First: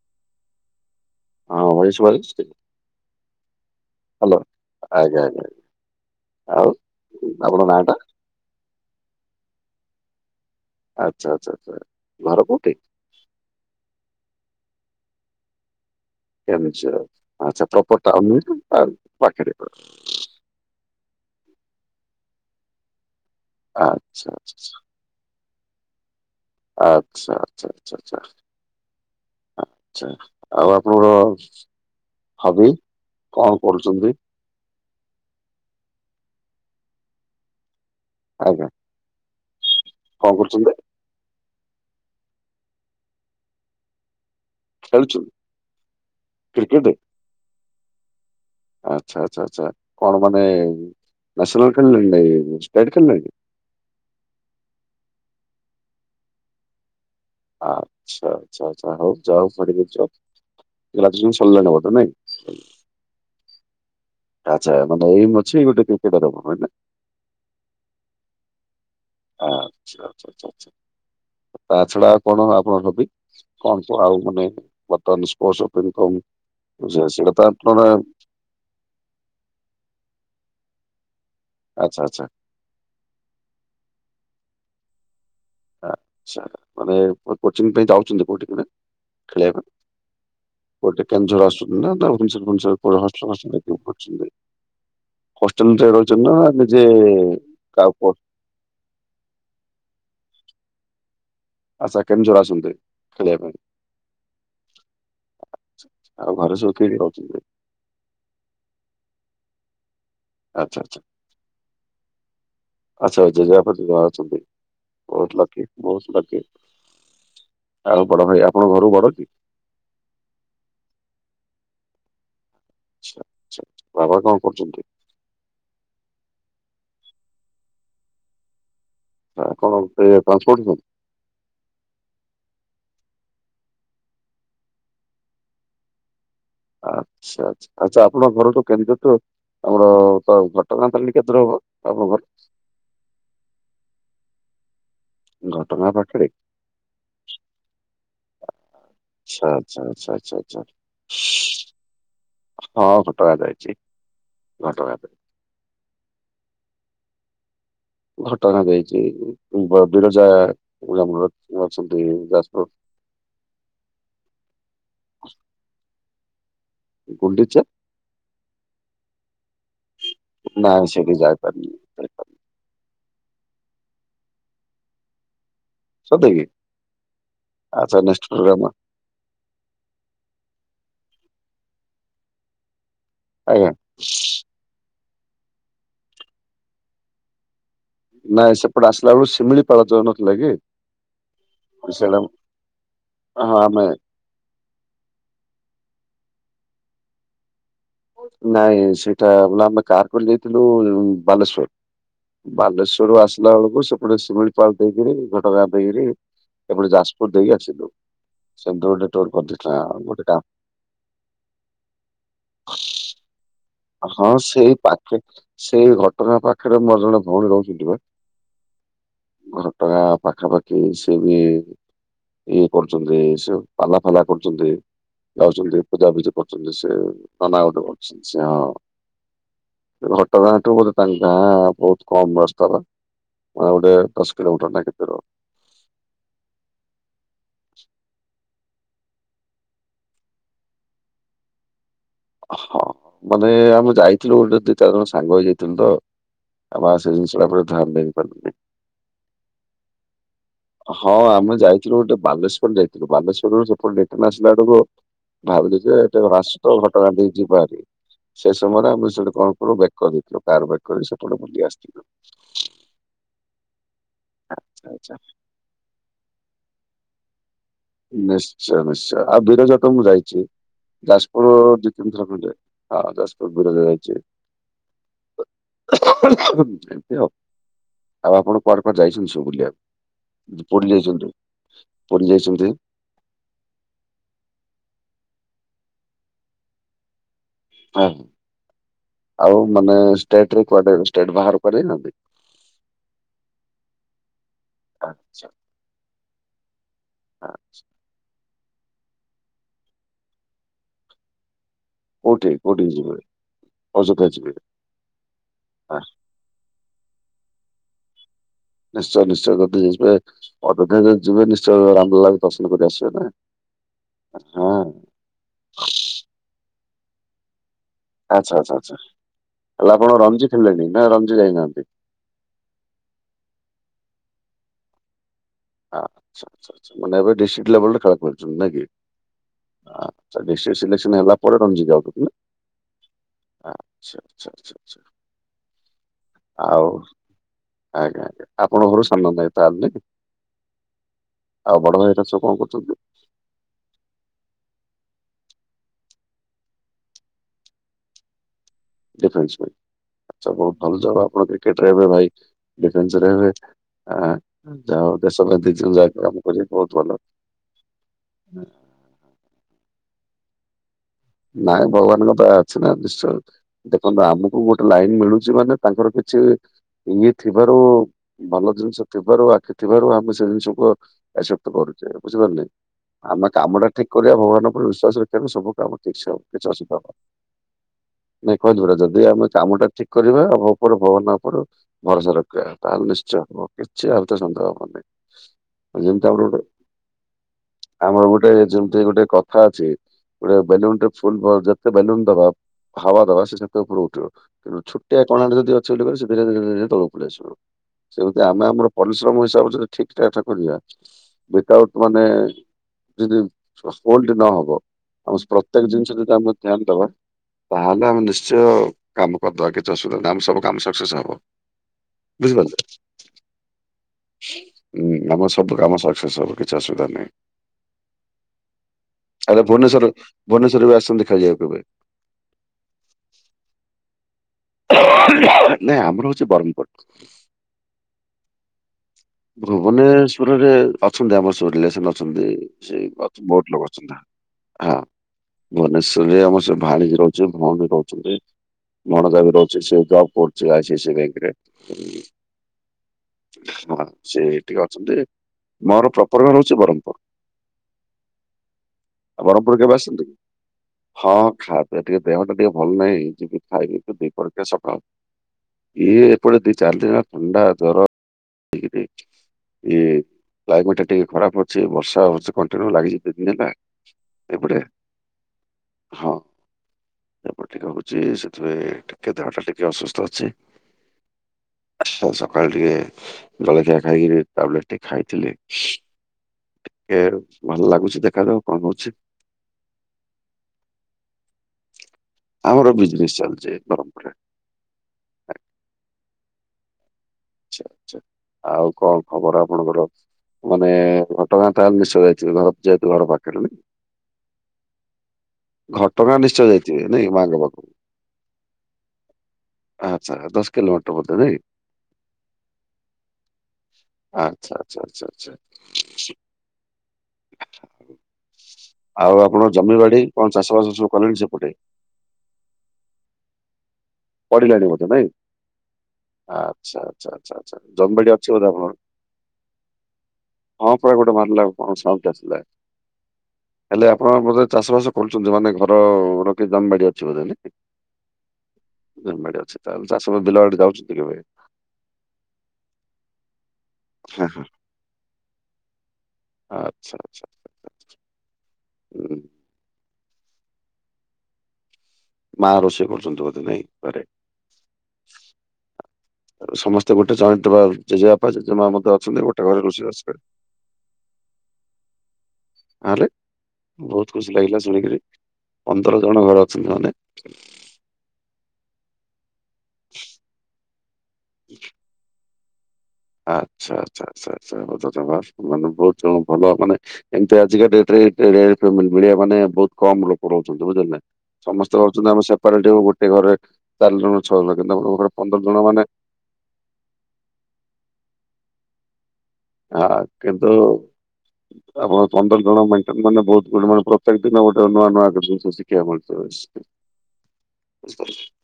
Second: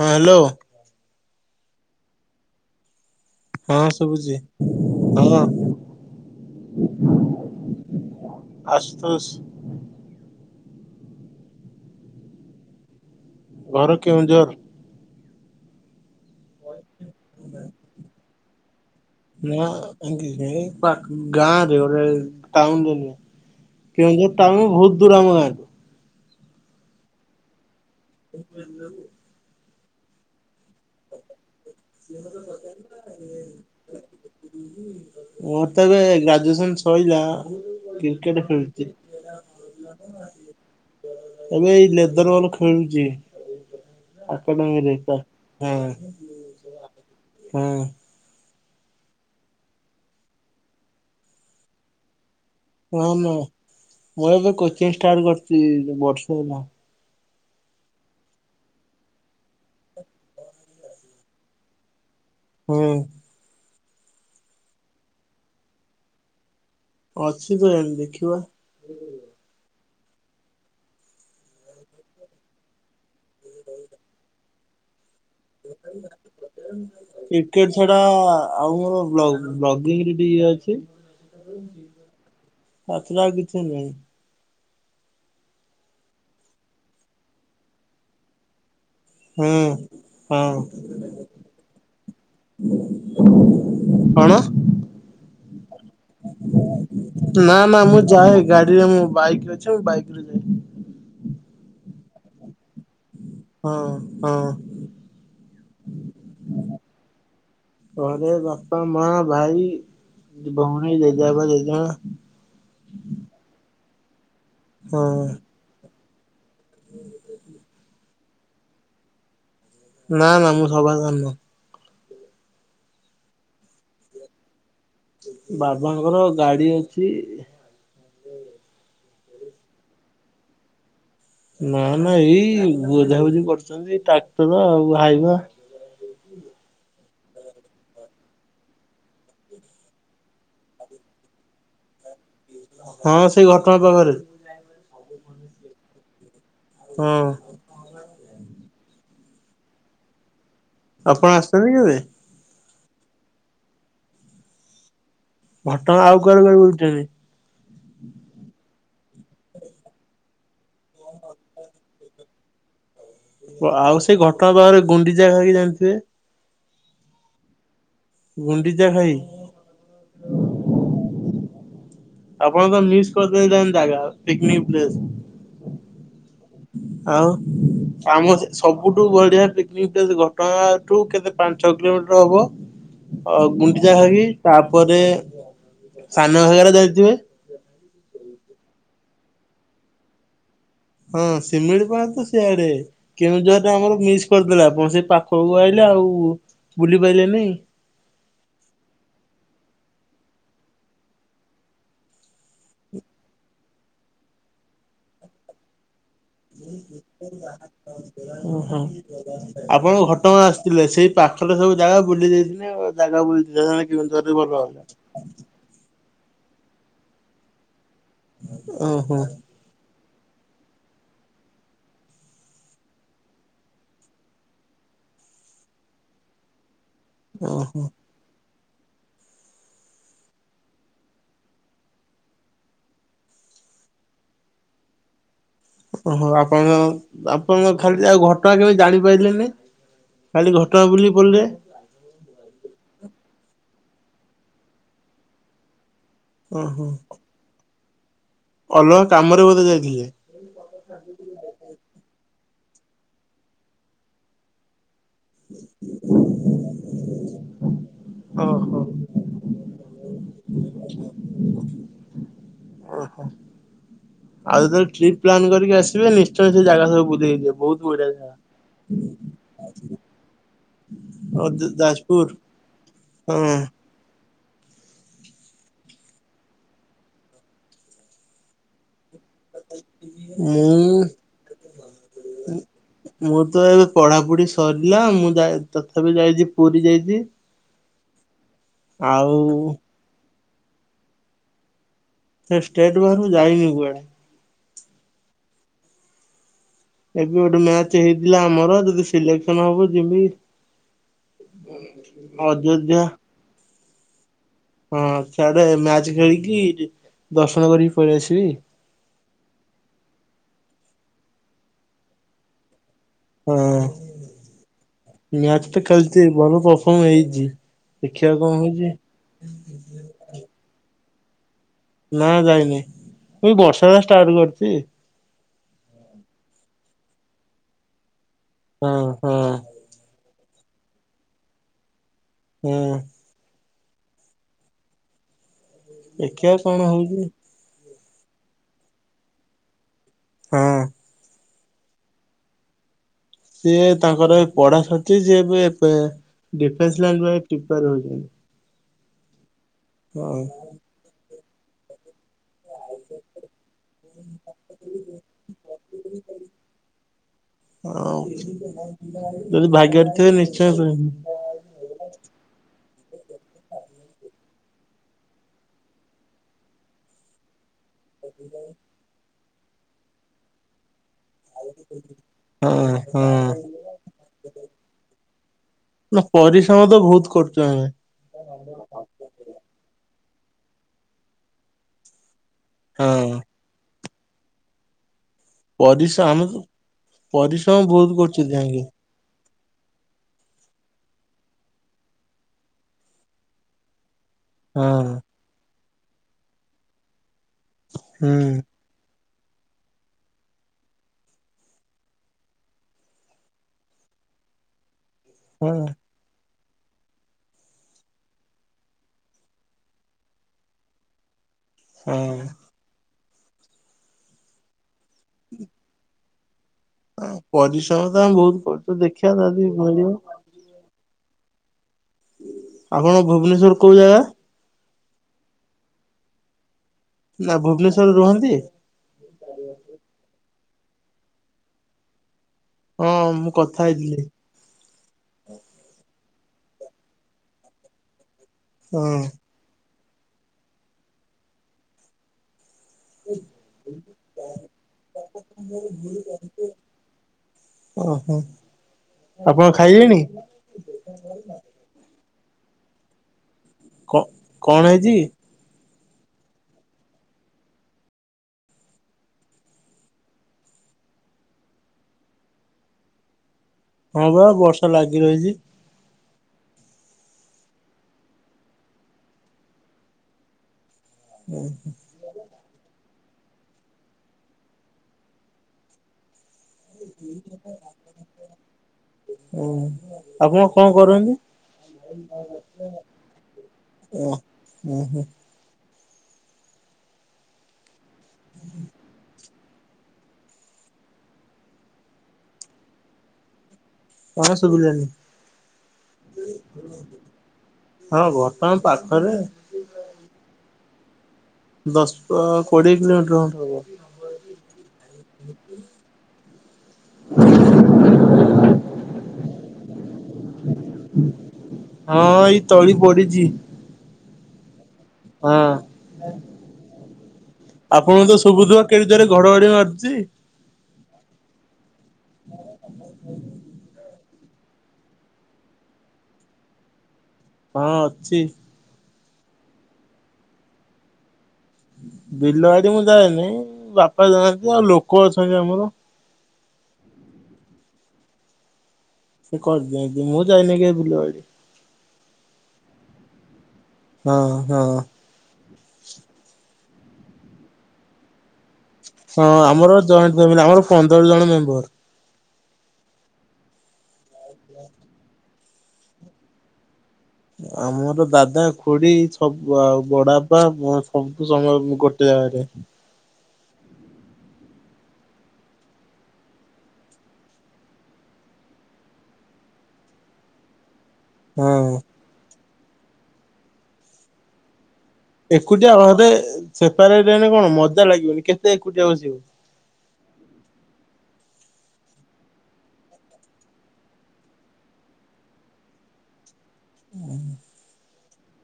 ହଁ ହ୍ୟାଲୋ। ହଁ ଭାଇ ଶୁବାଯାଉଚି। ହଁ ଶୁବୁଚି ଆଜ୍ଞା ଭଲ। ଆଜ୍ଞା ଆଉ ଆପଣଙ୍କ ନାଆ ଟା। ଆସୁତୋଷ। ଆଚ୍ଛା ଆଚ୍ଛା ଆଛା ଘର କଉଠି? ଘର କେଉଁଝର। କେଉଁଝର ଆଛା ପ୍ରପର ଟାଉନ୍ ନା ପାଖେରେ କଉଠେ? [inaudible] ପା ଗାଁରେ ରହେ ଟାଉନ ରେ ନୁହେଁ ଆଚ୍ଛା କେଉଁଝର ଟାଉନ ଆଚ୍ଛା ବହୁତ ଦୂର ଆମ ଗାଁଠୁ। ଆଚ୍ଛା ଆଚ୍ଛା ଆଚ୍ଛା ଆଚ୍ଛା ଆ ଆଛା ଆଉ ଆପଣଙ୍କର ହବି କଣ କରୁଛନ୍ତି? ମୋର ତଏବେ ଗ୍ରାଜୁଏସନ ସରିଲା କ୍ରିକେଟ ଆଜ୍ଞା ଖେଳୁଚି। କଣ କରୁଛନ୍ତି? ଏବେ ଏଇ ଲେଦର ବଲ ଖେଳୁଚି। ଆକାଡମୀରେ ତ ଖେଳୁଛନ୍ତି ହଁ କ୍ରିକେଟ? ହଁ। ଆଛା ଆଚ୍ଛା କଣ ମାନେ ନେସଲାଲ ଖେଳାଳି ଟା କି ଇଏ। ହ ମୁଁ ମୋର ମୁ କୋଚିଂ ଷ୍ଟାର୍ଟ କରିଥିଲି ବର୍ଷ ହେଲା। ଆଚ୍ଛା ଆଛା ଆଛା ହଉ ଯାଉ ସିଆଡେ ଗ୍ରାଜୁଏସନ ସରିଲାଣି ବୋଧେ ନାଇଁ। ହୁଁ। ଆଚ୍ଛା ଏମ୍ ଅଛି ଗୋଟ କ୍ରିକେଟର ହବ। ଅଛି ତ ଏମ୍ ଦେଖିବା। ଆ ଆଚ୍ଛା ଆଛା ଆଛା ତା ଛଡା ଆଉ କଣ ଆପଣ ଭାବି କଣ କୁହ ଆଉ ମାନେ ବର୍ତ୍ତମାନ [inaudible] କ୍ରିକେଟ ଛଡା ଆଉ ମୋର ବ୍ଲଗିଂ ରେ ଟିକେ ଇଏ ଅଛି। ଆଚ୍ଛା ଆଚ୍ଛା ତା ଛଡ଼ା ଆଉ କିଛି ନାହିଁ। ଆଛ ମାନେ କୋଚିଂ ପାଇଁ ଯାଉଛନ୍ତି କୋଉଠିକି ହଁ। ହଁ। ଗୋଟେ କେଉଁଝର ଆସୁଛନ୍ତି ନ କୋଉଠି ହଷ୍ଟେଲ ରେ ରହୁଛନ୍ତି। କଣ ହଷ୍ଟେଲ ରହୁଛନ୍ତି ନା ନିଜେ ନା ନା ମୁଁ ଗାଡିରେ ମୁଁ ବାଇକ୍ ଅ ସେ ବାଇକ ଯାଏ। ଆଛ କେଉଁଝର ଆସନ୍ତି। ଖେଳିବା ପାଇଁ ହଁ ହଁ ଆଉ ଘରେ ସବୁ କିଏ କିଏ ରହୁଛନ୍ତି? ଘରେ ବାପା, ମା, ଭାଇ, ଭଉଣୀ, ଜେଜେ ବାପା, ଜେଜେମା। ଆଛ ଜେଜେ ବାପା ଜେଜେ ମା ଅଛନ୍ତି ହଁ ବହୁତ ଲକି ବହୁତ ଲକି। [inaudible] ଆଉ ବଡ ଭାଇ ଆପଣ ଘର ବଡ କି? ନା ନା ମୁଁ ସବା ସାନ ଆଛା ଆଛା ବାବା କଣ କରୁଛନ୍ତି? ବାବାଙ୍କର ଗାଡି ଅଛି। କଣ ଟ୍ରାନ୍ସପୋଟନ ନା ନା ଏଇ ବୁଝାବୁଝି କରୁଛନ୍ତି ଏଇ ଟ୍ରାକ୍ଟର ଆଉ ହାଇବା ଆଚ୍ଛା ଆଛା ଆଚ୍ଛା ଆପଣଙ୍କ ଘର ତ କେଉଁଝର ଠୁ ଆମର ତ ଘଟଗାଁ ତ କେଦ୍ର ହବ ଆପଣଙ୍କ ଘରଠୁ ହଁ ସେଇ ଘଟଣା ପାଖରେ। [inaudible] ଘଟଣା ପାଖରେ ହଁ। ଆଛା ଆଚ୍ଛା ଆଛା ଆଛା ଆଛା। ଆପଣ ଆସିଛନ୍ତି କେବେ? ହଁ ଘଟଗାଁ ଯାଇଛି ଘଟଗାଁ ଘଟଗାଁ ଆଉ କୁଆଡେ କୁଆଡେ ବୁଲିଛନ୍ତି? ଘଟଗାଁ ଯାଇଛି ବ ବିରଜା ଆମର ଅଛନ୍ତି ଯାଜପୁର। ଆଉ ସେଇ ଘଟଗାଁ ପାଖରେ ଗୁଣ୍ଡିଚା ଘାଇ ଜାଣିଥିବେ। ଗୁଣ୍ଡିଚା। ଗୁଣ୍ଡିଚା ଘାଇ। ନାଇ ସେଠିକି ଯାଇପାରନି। ଆପଣ ତ ମିସ୍ କରିଦେଇଛନ୍ତି ଜାଗା ପିକନିକ ପ୍ଲେସ। ସତେକି ଆଉ ଆଚ୍ଛା ନେକ୍ସଟ ଆମ ସେ ସବୁ। ପ୍ରୋଗ୍ରାମ ସବୁଠୁ ବଢିଆ ପିକନିକ ପ୍ଲେସ ଘଟଗାଁ ଠୁ କେତେ ପାଞ୍ଚ ଛଅ କିଲୋମିଟର ହବ। ଆଉ ଆଜ୍ଞା ଗୁଣ୍ଡିଚା ଘାଇ ତାପରେ ସାନ ଘାଘରା ଯାଇଥିବେ। ନାଇଁ ସେପଟେ ଆସିଲା ବେଳ ଶିମିଳି ପାଳ ଯୋଉ ନଥିଲା କି। ହୁଁ ଶିମିଳିପାଳ ସେଇଟା ତ ସିଆଡେ ହଁ କେଉଁଝର ଆମେ ଆମର ମିସ କରିଦେଲେ ଆପଣ ସେଇ ପାଖକୁ ଆଇଲେ ଆଉ ବୁଲି ପାଇଲେନି। ନାଇଁ ସେଇଟା ବଲେ ଆମେ ତାପରେ ଯାଇଥିଲୁ ଉଁ ବାଲେଶ୍ଵର। ବାଲେଶ୍ଵର ରୁ ଆସିଲା ବେଳକୁ ସେପଟେ ଶିମିଳିପାଳ ଦେଇକରି ଘଟଗାଁ ଦେଇକିରି। ଏପଟେ ଯାଜପୁର ଦେଇକି ଆସିଲୁ। ଉଁ ସେମିତି ହିଁ ଗୋଟେ ଟୁର୍ କରିଦେଇଥିଲା ଆପଣଙ ଗୋଟେ କା ଘଟଗାଁ ଆସ ଥିଲେ ସେଇ ପାଖରେ ସବୁ ଜାଗା ଭୁଲି ଯାଇଛନ୍ତି ଆଉ ଜାଗା ବୁଲି ଯାଇଥାନ୍ତେ କେଉଁଝର ହଁ ରେ ଭଲ ସେଇ ଜା ପାଖେ ସେଇ ଘଟଗାଁ ପାଖରେ ମୋର ଜଣେ ଭଉଣୀ ରହୁଛନ୍ତି ବା। ଉଁ ହୁଁ। ଘଟଣା ପାଖାପାଖି ସିଏ ବି ଇଏ କରୁଚନ୍ତି ସେ ପାଲା ଫାଲା କରୁଚନ୍ତି। ଯାଉଛନ୍ତି ପୂଜାପୂଜିି କରୁଛନ୍ତି ସେ ନନା ଓହୋ। ଗୋଟେ କରୁଛନ୍ତି ସେ ହଁ। ସେ ଘଟଗାଁ ଠୁ ବୋଧେ ତାଙ୍କ ଗାଁ ବହୁତ କମ୍ ରାସ୍ତାର। ଆଉ ଗୋଟେ ଦଶ କିଲୋମିଟର ନା କେତେ ର। ଓହୋ ଆପଣ ଜାଣୁ ଆପଣ ଖାଲି ଆଉ ଘଟଗାଁ କେମତି ଜାଣିପାଇଲେନି। ଖାଲି ଘଟଗାଁ ବୁଲିକି ପଳେଇଲେ। ହଁ ମାନେ ଆମେ ଯାଇଥିଲୁ ଗୋଟେ ଦି ଚାରି ଜଣ ସାଙ୍ଗ ହେଇଯାଇଥିଲୁ ତ ଓହୋ ଆମ ସେ ତା ଉପରେ ଧାନ ଦେଇ ପାରଲିନି। ଅଲଗା କାମରେ ବୋଧେ ଯାଇଥିଲେ। ହଁ ଆମେ ଯାଇଥିଲୁ ଗୋଟେ ବାଲେଶ୍ୱର ଯାଇଥିଲୁ ବାଲେଶ୍ଵରରୁ ସେପଟେ ରିଟର୍ଣ୍ଣ ଆସିଲା ଆଡକୁ। ଭାବିଲି ଯେ ଏତେ ଜଣ ଆସିଚୁ ତ ଘଟଗାଁ ଦେଇକ ଯିବାହାରି। ସେ ଓହୋ ସମୟରେ ଆମେ ସେଠୁ କଣ କଲୁ ବ୍ୟାକ କରି ଦେଇଥିଲୁ କାର ବ୍ୟାକ କରି ସେପଟେ ବୁଲି ଆସିିଥୀଲୁ। ଓ ହ। ଆଉ ଯେତେବେଳେ ଆଚ୍ଛା ଟ୍ରିପ ପ୍ଲାନ କରିକି ଆସିବେ ନିଶ୍ଚୟ ସେ ଜାଗା ସବୁ ବୁଲିକି ଯିବେ ବହୁତ। ବଢିଆ ଜାଗା। ନିଶ୍ଚୟ ନିଶ୍ଚୟ ଆଉ ବିରଜାତ ମୁଁ ଯାଇଚି। ଆଉ ଯାଜପୁର ଯ ଦି ତିନି ଥର ଯାଜପୁର ଖଣ୍ଡେ ହଁ ଯାଜପୁର ବିରଯା ଯାଇଚି। ଏମିତି ଆଉ ଆଉ ଆପଣ। କୁଆଡେ କୁଆଡେ ଯାଇଛନ୍ତି ସବୁ ବୁଲିଆକୁ ପୁରୀ ମୁଁ ଯାଇଛନ୍ତି ପୁରୀ ଯାଇଛନ୍ତି। ମୁଁ ତ ଏବେ ପଢାପଢି ସରିଲା ମୁଁ ଯାଇ ତଥାପି ଯାଇଚି ପୁରୀ ଯାଇଚି। ଆଉ ଆଉ ମାନେ ଷ୍ଟେଟରେ କୁଆଡେ ଷ୍ଟେଟ ବାହାର କୁଆଡେ ଯାଇନାହାନ୍ତି। ନାଇଁ ଷ୍ଟେଟ୍ ବାହାରୁକୁ ଯାଇନି କୁଆଡେ। ଆଛା। ଏବେ ଗୋଟେ ମ୍ୟାଚ ହେଇଥିଲା ଆମର ଯଦି ସିଲେକ୍ସନ ହବ ଯବି। କଉଠି କଉଠିକି ଯିବେ ଅଯୋଧ୍ୟା ଯିବେ। ହଁ ସିଆଡେ ଆଁ, ମ୍ୟାଚ ଖେଳିକି ଦର୍ଶନ କରିକି ପଳେଇ ଆସିବି। ନିଶ୍ଚୟ ନିଶ୍ଚୟ ଯଦି ଯିବେ ଅଯୋଧ୍ୟା ଯଦି ଯିବେ ନିଶ୍ଚୟ ରାମ ଲାଲା କୁ ଦର୍ଶନ କରି ଆସିବେ ନା। ହଁ ହଁ ମ୍ୟାଚ୍ ତ ଖେଳିଛି ବହୁ ପରଫମ୍ ହେଇଚି। ଆଚ୍ଛା ଆଚ୍ଛା ଆଚ୍ଛା ହେଲେ ଆପଣ ରଞ୍ଜୁ ହେଲେନି, ନା ରଞ୍ଜୁ ଯାଇନାହାନ୍ତି। ନା ଯାଇନି ଏଇ ବର୍ଷା ଷ୍ଟାର୍ଟ କରିଚି। ଆଛା ଆଛା ଆଛା ମାନ ଏବେ ଡିଷ୍ଟ୍ରିକ୍ ଲେବଲରେ ଖେଳ କରଛ ନକି ହଁ ହଁ ଆ ଡିଷ୍ଟିକ ସିଲେକ୍ସନ ହେଲା ପରେ ରଞ୍ଜି ଯାଉ ହୁଁ ଆଛା, ଆଛା, ଆଛା, ଆଛା। ଦେଖ୍ୟା ଆଉ ଆଜ୍ଞା ଆଜ୍ଞା ଆପଣଙ୍କର ସାନଭାଇ [unintelligible] ହଁ ଆଉ ବଡ ଭାଇ ଚାଷ କଣ କରୁଛନ୍ତି? ସିଏ ତାଙ୍କର ଏ ପଢା ସରିଚି ଯେ ଇବେ ଡିଫେନ୍ସ ଲାଇନ୍ ପାଇଁ ପ୍ରିପେୟାର ହଉଛନ୍ତି। ଡିଫେନ୍ସ ପାଇଁ ହଁ ଆଛା ବହୁତ ଭଲ ଯବ ଆପଣ ପାଇଁ କ୍ରିକେଟ ର ଭାଇ ଡିଫେନ୍ସ ରହିବେ ଆ ଯାହଉ ଦେଶ ପାଇଁ ଦି ଯାକ କାମ କରିବେ ବହୁତ ଭଲ। ହଉ ଯଦି ଭାଗ୍ୟରେ ଥିବେ ନିଶ୍ଚୟ କହିବି। ନାଇଁ ଭଗବାନଙ୍କ ପା ଥନା ନିଶ୍ଚ ଦେଖନ୍ତୁ ଆମକୁ ଗୋଟେ ଲାଇନ୍ ମିଳୁଛି ମାନେ ତାଙ୍କର କିଛି ଇଏ ଥିବାରୁ ଭଲ ଜିନିଷ କେବର ବାକି ଥିବାରୁ ଆମେ ସେ ଜିନିଷ କୁ ଅ ଆସେପ୍ଟ କରୁଛେ ବୁଝିପାରୁିଲ ହଁ ଆମେ ହଁ। କାମ ଟା ଠିକ୍ କରିବା ଭଗବାନ ଉପରେ ବିଶ୍ଵାସ ରଖିବାକୁ ସବୁ କାମ ଠିକ ନା ସେ ହବ କିଛି ପରିଶ୍ରମ ଅସୁବିଧା ତ ହବନି। ବହୁତ କରୁଛୁ ଆମେ। ନାଇଁ କହିଲି ପରା ଯଦି ଆମେ କାମ ଟା ଠିକ୍ କରିବା ଆମ ଉପରେ ଭଗବନ ଉପରେ ଭରସା ର ତାହେଲେ ହଁ ନିଶ୍ଚୟ ହବ କିଛି ଆ ଭିତରେ ସନ୍ଦେହ ହବନି। ପରିଶ୍ର ଯେମିତି ଆମେ ଆମର ତ ଗୋଟେ ପରିଶ୍ରମ ବହୁତ ଆମର ଗୋଟେ କରୁଛନ୍ତି ଯାଇକି ଯେମିତି ଗୋଟେ କ ଅଛି ଗୋଟେ ବେଲୁନଟେ ଫୁଲ୍ ଯେତେ ବେଲୁନ ଦବା ହାୱା ଦବା ସେ ସେତେ ଉପରୁକୁ ଉଠିବ। ହଁ ଛୋଟିଆ କଣାରେ ଯଦି ଅଛି ବୋଲି ସେ ଧିରେ ଧିରେ ଧିରେ ଧିରେ ତକକୁ ପଳିଆସିବ। ସେମିତି ହୁଁ ଆମେ ଆମର ପରିଶ୍ରମ ହିସାବରେ ଯଦି ଠିକଠାକ୍ ପଡ଼ିଲା ୱିଥ ଆଉଟ୍ ମାନେ ଯଦି [unintelligible] ନ ହବ [unintelligible] ପ୍ରତେକ ହଁ ଜିନିଷ ଯଦି ଆମେ ଧ୍ୟାନ ଦବା ତାହେଲେ ଆମେ ନିଶ୍ଚୟ କାମ କରିଦବା କିଛି ଅସୁବିଧା ନାହିଁ ଆମ ସବୁ କାମ ସକ୍ସେସ ହବ। ହଁ। ବୁଝିପାରିଲତ ହୁଁ ଆମର ସବୁ କାମ ସ [unintelligible] କିଛି ଅସୁବିଧା ନାହିଁ ପରିଶ୍ରମ ତ ଆମେ ବହୁତ କରୁଛୁ ଦେଖିବା ଯଦି ମିଳିବ ଭୁନେଶ୍ୱରରେ ବି ଆସିଛନ୍ତି ଦେଖାଯିବା କେବେ ଆପଣ ଭୁବନେଶ୍ଵରୁ କୋଉ ଜାଗା? ନାଇଁ ଆମର ହଉଛି ବ୍ରହ୍ମପୁର। ନା ଭୁବନେଶ୍ୱରରେ ରୁହନ୍ତି। ଭୁବନେଶ୍ଵରରେ ଅଛନ୍ତି ଆମର ସବୁ ରିଲେସନ୍ ଅଛନ୍ତି। ସିଏ ହଁ ମୁଁ ବହୁତ କଥା ଲୋକ ଚିହ୍ନା। ହେଇଥିଲି ହଁ ଭୁବନେଶ୍ଵରରେ ଆମର ସେ ଭାଣିଜୀ ରହୁଛି। ଭଉଣୀ ରହୁଛନ୍ତି। ହଁ ଭାଣଜାବି ରହୁଛି ସେ [unintelligible] ବ୍ୟାଙ୍କରେ। ହଁ ସେ ଟିକେ ଅଛନ୍ତି ମୋର ପ୍ରପର ଘର ହଉଛି ବ୍ରହ୍ମପୁର। ଓ ହୋ। ଆଉ ବ୍ରହ୍ମପୁର କେବେ ଆସନ୍ତୁ। ହଁଁ ଖାଇଆ ପିଇବା ଟିକେ ଦେହ ଟା ଟିକେ ଭଲ ନାହିଁ ଯିବି। ଖାଇକି କ [unintelligible] କଣ ସକାଳ ହେଇଛି ଇଏ ଏପଟେ ଦି ଚାରିଦିନ ହେଲା ଥଣ୍ଡା ଜର [unintelligible] ଇଏ କ୍ଲାଇମେଟ୍ ଟା ଟିକେ ଖରାପ ଅଛି, ବର୍ଷା ହଉଛି କନ୍ଟିନ୍ୟୁ ଲାଗିକି କିଛି ଦିନ ହେଲା। ହଁ ବା ଏପଟେ ବର୍ଷା ଲାଗି ରହିଛି। ହଁ। ତାପରେ ଟିକେ ହଉଚି ସେଥିପାଇଁ ଟିକେ ଦେହଟା ଟିକେ ଅସୁସ୍ଥ ଅଛି। ହୁଁ-ହୁଁ। ସକାଳେ ଟିକେ ଜଳୀଖିଆ ଖାଇକିରି ଟ୍ୟାବଲେଟ୍ ଟେ ଖାଇଥିଲି। ଟିକେ [unintelligible] ଭଲ ଲାଗୁଚି ଦେଖାଯାଉ କଣ ହଉଚି। ଆପଣ କଣ କରନ୍ତି? ଆମର ବିଜନେସ୍ ଚାଲିଚି [unintelligible] ଉଁ ହୁଁ। ଆଚ୍ଛା-ଆଚ୍ଛା ଆଉ କଣ ଖବର ଆପଣଙ୍କର? ମାନେ ଘଟଗାଁ ତାହେଲେ ନିଶ୍ଚୟ ଯାଇଥିବେ ଘର ଯେହେତୁ ଘର ପାଖରେ ନା। କଣ ଶୁବିଲାନି। ଘଟଗାଁ ନିଶ୍ଚୟ ଯାଇଥିବେ ନାଇଁ ମାଙ୍କ ପାଖୁ। ହଁ ବର୍ତ୍ତମାନ ପାଖରେ ଆଚ୍ଛା ଦଶ କିଲୋମିଟର ବୋଧେ ନାଇଁ। ଦଶ କୋଡିଏ କିଲୋମିଟର [unintelligible] ହବ। ଆଚ୍ଛା-ଆଚ୍ଛା-ଆଚ୍ଛା। ଆଉ ଆପଣ ଜମି ବାଡି କଣ ଚାଷ ବାସ ସବୁ କଲଣି ସେପଟେ? ହଁ ଏଇ ତଳି ପଡିଚି। ପଡ଼ିଲାଣି। ହଁ। ଆଚ୍ଛା ଆଚ୍ଛା ଆଚ୍ଛା ଆପଣଙ୍କୁ ଜମିବାଡି ତ ଅଛି ବୋଧେ ଶୁବୁଥିବ ଆପଣଙ୍କର? [unintelligible] ଜୋରେ ଘଡ ଘଡି ମାରୁଚି। ହଁ ପରା ଗୋଟେ ମାରିଲା କଣ ସାଉଣ୍ଡ ଆସିଲା। ହେଲେ ଆପଣ ବୋଧେ ଚାଷ ବାସ କରୁଚନ୍ତି, ମାନେ ଘରର କି ଜମି ବାଡି ଅଛି ବୋଧେ। ହଁ ଅଛି। ଜମି ବାଡ଼ି ଅଛି ତାହଲେ, ଚାଷ ବିଲଆଡେ ଯାଉଚନ୍ତି କେବେ? ବିଲ ବାଡି ମୁଁ ଯାଏନି, ବାପା ହଁ, ଯାଆନ୍ତି ଆଉ ଲୋକ ଅଛନ୍ତି ଆମର। ଆଚ୍ଛା। ହୁଁ। ସେ କରିଦିଅନ୍ତି ମୁଁ ଯାଇନି କେବେ ବିଲବାଡି। ମା ରୋଷେଇ କରୁଚନ୍ତି ବୋଧେ ନାଇଁ ଘରେ। ହଁ-ହଁ। ସମସ୍ତେ ଗୋଟେ [unintelligible] ଜେଜେବାପା ଜେଜେମା ଅଛନ୍ତି ହଁ ଗୋଟେ ଘରେ ଆମର ରୋଷେଇ ବାସ ଜଏଣ୍ଟ କରେ ଫ୍ୟାମିଲି ଆମର ପନ୍ଦର ଜଣ ମେମ୍ବର। ଆଲେ ବହୁତୁ ଖୁସି ଲାଗିଲା ଶୁଣିକିରି ପନ୍ଦର ଜଣ ଘରେ ଅଛନ୍ତି ମାନେ। ଆମର ଦାଦା, ଖୁଡି ସବୁ ଆଉ ବଡ ବାପା ମୋ ସବୁ ସମୟ ଗୋଟେ ଜାଗାରେ। ଆଚ୍ଛା-ଆଚ୍ଛା ଆଚ୍ଛା-ଆଚ୍ଛା [unintelligible] ମାନେ ବହୁତ୍ ଯୋ ଭଲ ମାନେ ଏମତି ଆଜିକା ଡେଟ ରେ ଏମିତି ଏଇ ଭଳିଆ ମାନେ ବହୁତ କମ ଲୋକ ରହୁଚନ୍ତି ବୁଝିଲେନା। ହଁ ସମସ୍ତେ ଭାବୁଚନ୍ତି ଆମେ ସେପାରେଟ ହବୁ ଗୋଟେ ଘରେ ଚାରି ଜଣ ରୁ ଛଅ ଜଣ କିନ୍ତୁ ଆପଣ ଙ୍କ ଘରେ ପନ୍ଦର ଜଣ ଏକୁଟିଆ ମାନେ ଘରେ ସେପାରେଟ୍ ହେନେ କଣ ମଜା ଲାଗିବନି କେତେ ଏକୁଟିଆ ବସିବ। ଆ କିନ୍ତୁ ଆପଣ ପନ୍ଦର ଜଣ ମେଣ୍ଟେନ୍ ମାନେ ବହୁତ୍ ଗୁଡେ ମାନେ ପ୍ରତ୍ୟେକ ଦିନ ଗୋଟେ ନୂଆ-ନୂଆ ଜିନିଷ ଶିଖିବା ମିଳୁଥିବ ବେଶୀ। ହୁଁ। [inaudible]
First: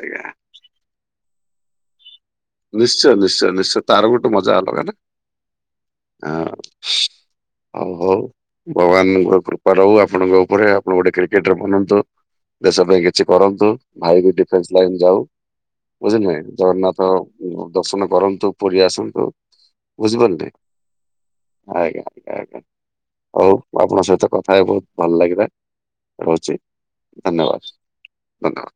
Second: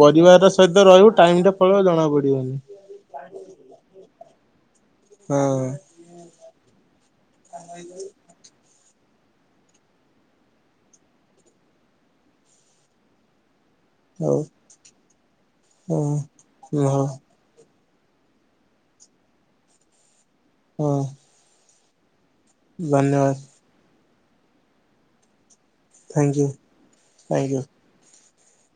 ଆଜ୍ଞା ପରିବାର ର ସହିତ ରହିବୁ ଟାଇମ୍ ଟା ପଳେଇବ ଜଣା ପଡ଼ିବନି। ନିଶ୍ଚୟ ନିଶ୍ଚୟ ନିଶ୍ଚୟ ତାର ଗୋଟେ ମଜା ଅଲଗା ନା ହଁ ହାଁ। ଆଉ ହଉ ଭଗବାନଙ୍କର କୃପା ରହୁ ଆପଣଙ୍କ ଉପରେ ଆପଣ ଗୋଟେ କ୍ରିକେଟର ବନନ୍ତୁ। ଦେଶ ପାଇଁ କିଛି କରନ୍ତୁ ଭାଇ ବି ହଉ ଡିଫେନ୍ସ ଲାଇନ ଯାଉ ବୁଝିଲେ ହଁ। ହଁ ଜଗନ୍ନାଥ ଦର୍ଶନ କରନ୍ତୁ ପୁରୀ ଆସନ୍ତୁ ବୁଝି ପାରିଲେ? ହଁ। ଆଜ୍ଞା ଆଜ୍ଞା ଆଜ୍ଞା। ଧନ୍ୟବାଦ। ହଉ ଆପଣଙ୍କ ସହିତ କଥା ହେଇ ବହୁତ ଭଲ ଲାଗିଲା ଥ୍ୟାଙ୍କ ୟୁ ରହୁଛି ଥ୍ୟାଙ୍କ ୟୁ। ଧନ୍ୟବାଦ। [unintelligible]